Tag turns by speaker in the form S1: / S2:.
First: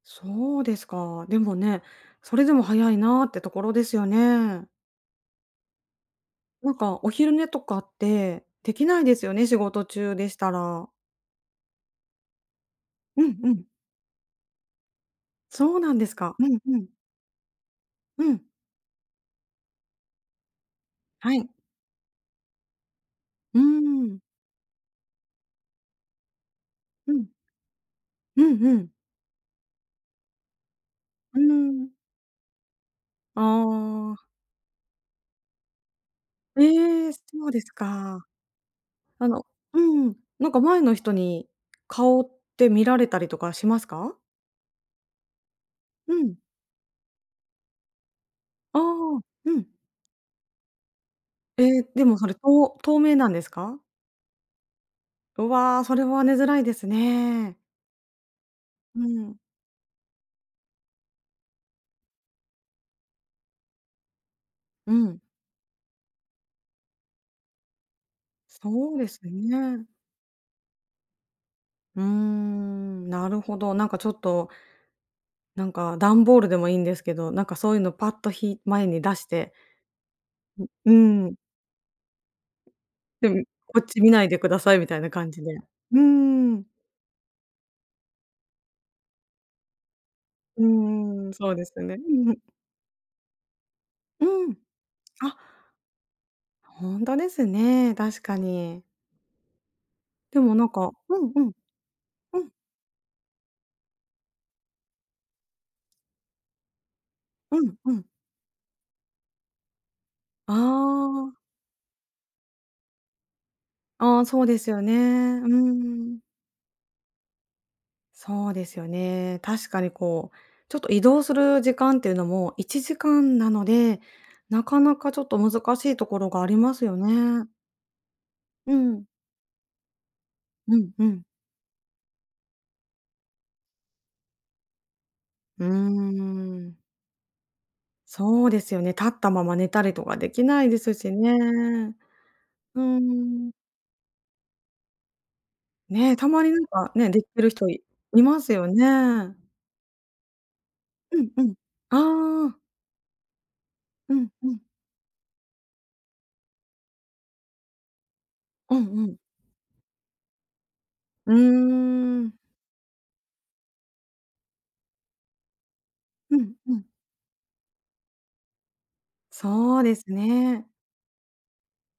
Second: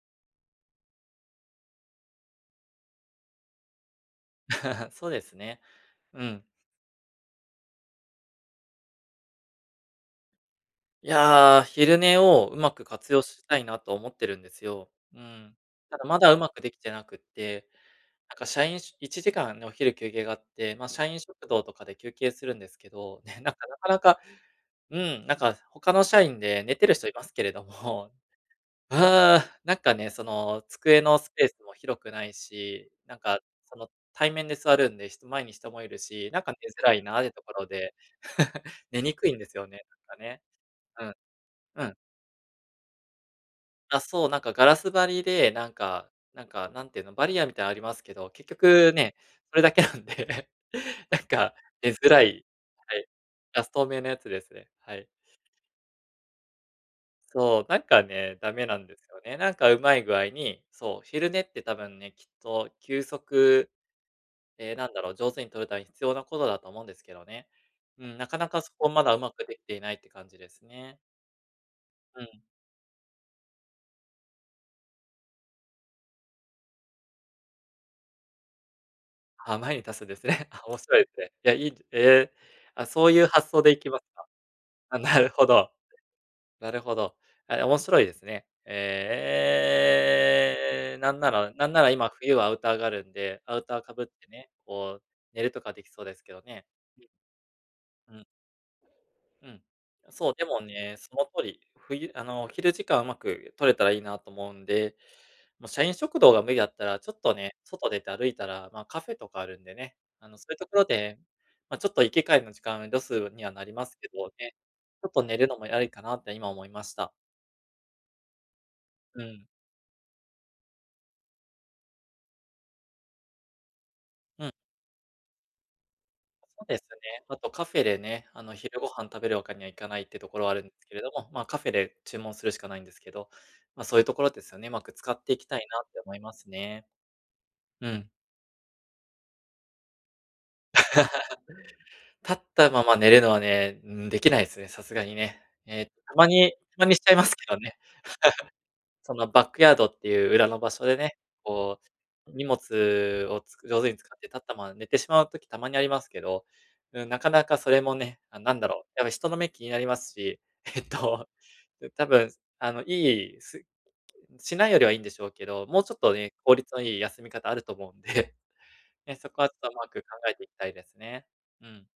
S1: そうですか。でもね、それでも早いなってところですよね。
S2: そうですね、うん。
S1: なんかお昼寝とかって、できないですよね、仕事中でしたら。
S2: いや、昼寝を上手く活
S1: う
S2: 用
S1: ん
S2: し
S1: う
S2: た
S1: ん。
S2: いなと思ってるんですよ、うん。
S1: そうな
S2: た
S1: んで
S2: だ、
S1: す
S2: まだ
S1: か。う
S2: 上手
S1: ん、
S2: くで
S1: う
S2: き
S1: ん。
S2: てなくって、
S1: う
S2: なん
S1: ん。
S2: か社員しゅ1時間ね、お昼休憩があって、まあ社員
S1: は
S2: 食
S1: い。
S2: 堂とかで休憩するんですけど、ね、なん
S1: うー
S2: かなかなか
S1: ん。
S2: うん、なんか他の社員で寝てる人
S1: う
S2: いま
S1: ん。
S2: すけれども、
S1: うんうん。
S2: ああ、なんかね、その机のス
S1: うー
S2: ペースも
S1: ん。
S2: 広くないし、なんか
S1: あ
S2: その、
S1: あ。
S2: 対面で座るんで、人前に人もいるし、なんか寝
S1: え
S2: づらい
S1: え、そ
S2: な、でと
S1: う
S2: こ
S1: で
S2: ろ
S1: す
S2: で
S1: か。
S2: 寝にく
S1: あ
S2: いんで
S1: の
S2: すよ
S1: う
S2: ね、な
S1: ん、
S2: んかね。
S1: なんか前の
S2: う
S1: 人
S2: ん、
S1: に、
S2: うん。
S1: 顔って見られたりとかします
S2: あ、
S1: か？
S2: そう、なんかガラス張りで、なんか
S1: うん。
S2: なんか、なんていうの、バリアみたいありますけど、結
S1: あ
S2: 局ね、
S1: あ、
S2: そ
S1: う
S2: れ
S1: ん。
S2: だけなんで、なんか
S1: え、
S2: 寝
S1: で
S2: づ
S1: も、
S2: ら
S1: それ、
S2: い
S1: とう
S2: は
S1: 透
S2: い、
S1: 明なんです
S2: がす
S1: か？
S2: 透明のやつですね、はい。
S1: うわ、それは寝づらいですね。
S2: そう、なんかね、ダメなんで
S1: う
S2: すよ
S1: ん。
S2: ね。なんか上手い具合に、そう、昼寝って多分ね、きっと休息ええな
S1: う
S2: んだろう、
S1: ん。
S2: 上手に取るために必要なことだと思うんですけどね。うん、なかなかそこ
S1: そう
S2: ま
S1: で
S2: だ
S1: す
S2: 上手く出来てい
S1: ね。
S2: ないって感じですね。
S1: うー
S2: うん。
S1: ん、なるほど。なんかちょっと、なんか、ダンボールでもいんですけど、なんかそういうのをパッとひい前に出して
S2: あ、前にたすんですね。あ、
S1: う
S2: 面
S1: う
S2: 白いですね。
S1: ん。
S2: いや、いいどえ、あ、そういう
S1: で、うん、
S2: 発想で
S1: こ
S2: い
S1: っ
S2: きま
S1: ち
S2: す
S1: 見な
S2: か。
S1: いでくださいみた
S2: あ、
S1: いな
S2: なる
S1: 感じ
S2: ほ
S1: で、
S2: ど。
S1: うんうんうん。
S2: なるほど。あえ、面白いですね。
S1: う
S2: ええ、な
S1: んう
S2: ん
S1: んう
S2: な
S1: ん、
S2: ら
S1: そうで
S2: なん
S1: す
S2: なら
S1: ね。う
S2: 今、
S1: ー
S2: 冬は
S1: ん。
S2: アウターがあるんで、アウター被って
S1: う
S2: ね、
S1: ん。
S2: こう
S1: あ、
S2: 寝るとかできそうですけどね。
S1: ほんとですね、
S2: う
S1: 確
S2: ん。
S1: かに。
S2: うん。あ、そう、
S1: で
S2: で
S1: も
S2: も
S1: なんか、
S2: ね、そ
S1: う
S2: の
S1: んう
S2: 通
S1: ん。
S2: り。冬あ
S1: う
S2: のお
S1: ん。
S2: 昼時間、上手く取れたらいいなと思うんで、ま、社員食堂が無理だったら、ちょっとね、
S1: うん、
S2: 外
S1: う
S2: 出
S1: ん。
S2: て歩いたらまあカフェとかあるんでね、あのそ
S1: あ
S2: ういうところで、
S1: あ。
S2: ま、ちょっと行き帰りの時間をロスにはなりますけ
S1: ああ、
S2: ど
S1: そう
S2: ね。
S1: ですよね。
S2: ちょっと寝
S1: う
S2: るのもありかな
S1: ん。
S2: って今思いました。
S1: そうですよ
S2: う
S1: ね。
S2: ん。
S1: 確かにこう、ちょっと移動する時間っていうのも1時間なので、
S2: うん。
S1: なかなかちょっと難しいところがあり
S2: そう
S1: ま
S2: です
S1: すよ
S2: ね、あ
S1: ね。
S2: とカフェでね、あの、
S1: う
S2: 昼ご飯
S1: ん。
S2: 食べるわけにはいかない、っていうところはあるんで
S1: う
S2: す
S1: ん
S2: けれ
S1: う
S2: ど
S1: ん。
S2: も、まあカフェで注文するしかないんですけど、ま、そういうところですよね、上手く使っていきた
S1: う
S2: い
S1: ー
S2: なって思います
S1: ん。
S2: ね。うん。
S1: そうですよね。立ったまま寝たりとかできないですしね。
S2: 立った
S1: う
S2: まま寝るのは
S1: ん。
S2: ね、うん、できないすね、さすがにね。え、た
S1: ね、
S2: ま
S1: たまに
S2: に
S1: なん
S2: たま
S1: か、
S2: にしち
S1: ね、
S2: ゃい
S1: で
S2: ま
S1: き
S2: すけ
S1: る
S2: ど
S1: 人
S2: ね。
S1: いますよ
S2: その
S1: ね。
S2: バックヤードっていう裏の場所でね、
S1: うんうん。
S2: こう、す荷
S1: ああ。
S2: 物をつく上手に使
S1: う
S2: って
S1: ん
S2: 立っ
S1: う
S2: た
S1: ん。
S2: まま寝てしまう時たまにありますけど、うん、なかなかそれもね、あ、なんだ
S1: うん、
S2: ろう、
S1: う
S2: やっぱ
S1: ん。
S2: 人の目気になりますし、えっと、
S1: う
S2: う多
S1: ー
S2: 分
S1: ん。
S2: すあのいい、すしないよりはいんでしょうけど、もうちょっとね、
S1: うん、
S2: 効率
S1: う
S2: の
S1: ん。
S2: いい休み方あると思うんで、ね、そこはちょっと
S1: そう
S2: 上
S1: で
S2: 手く考
S1: す
S2: えていきた
S1: ね。
S2: いですね。うん。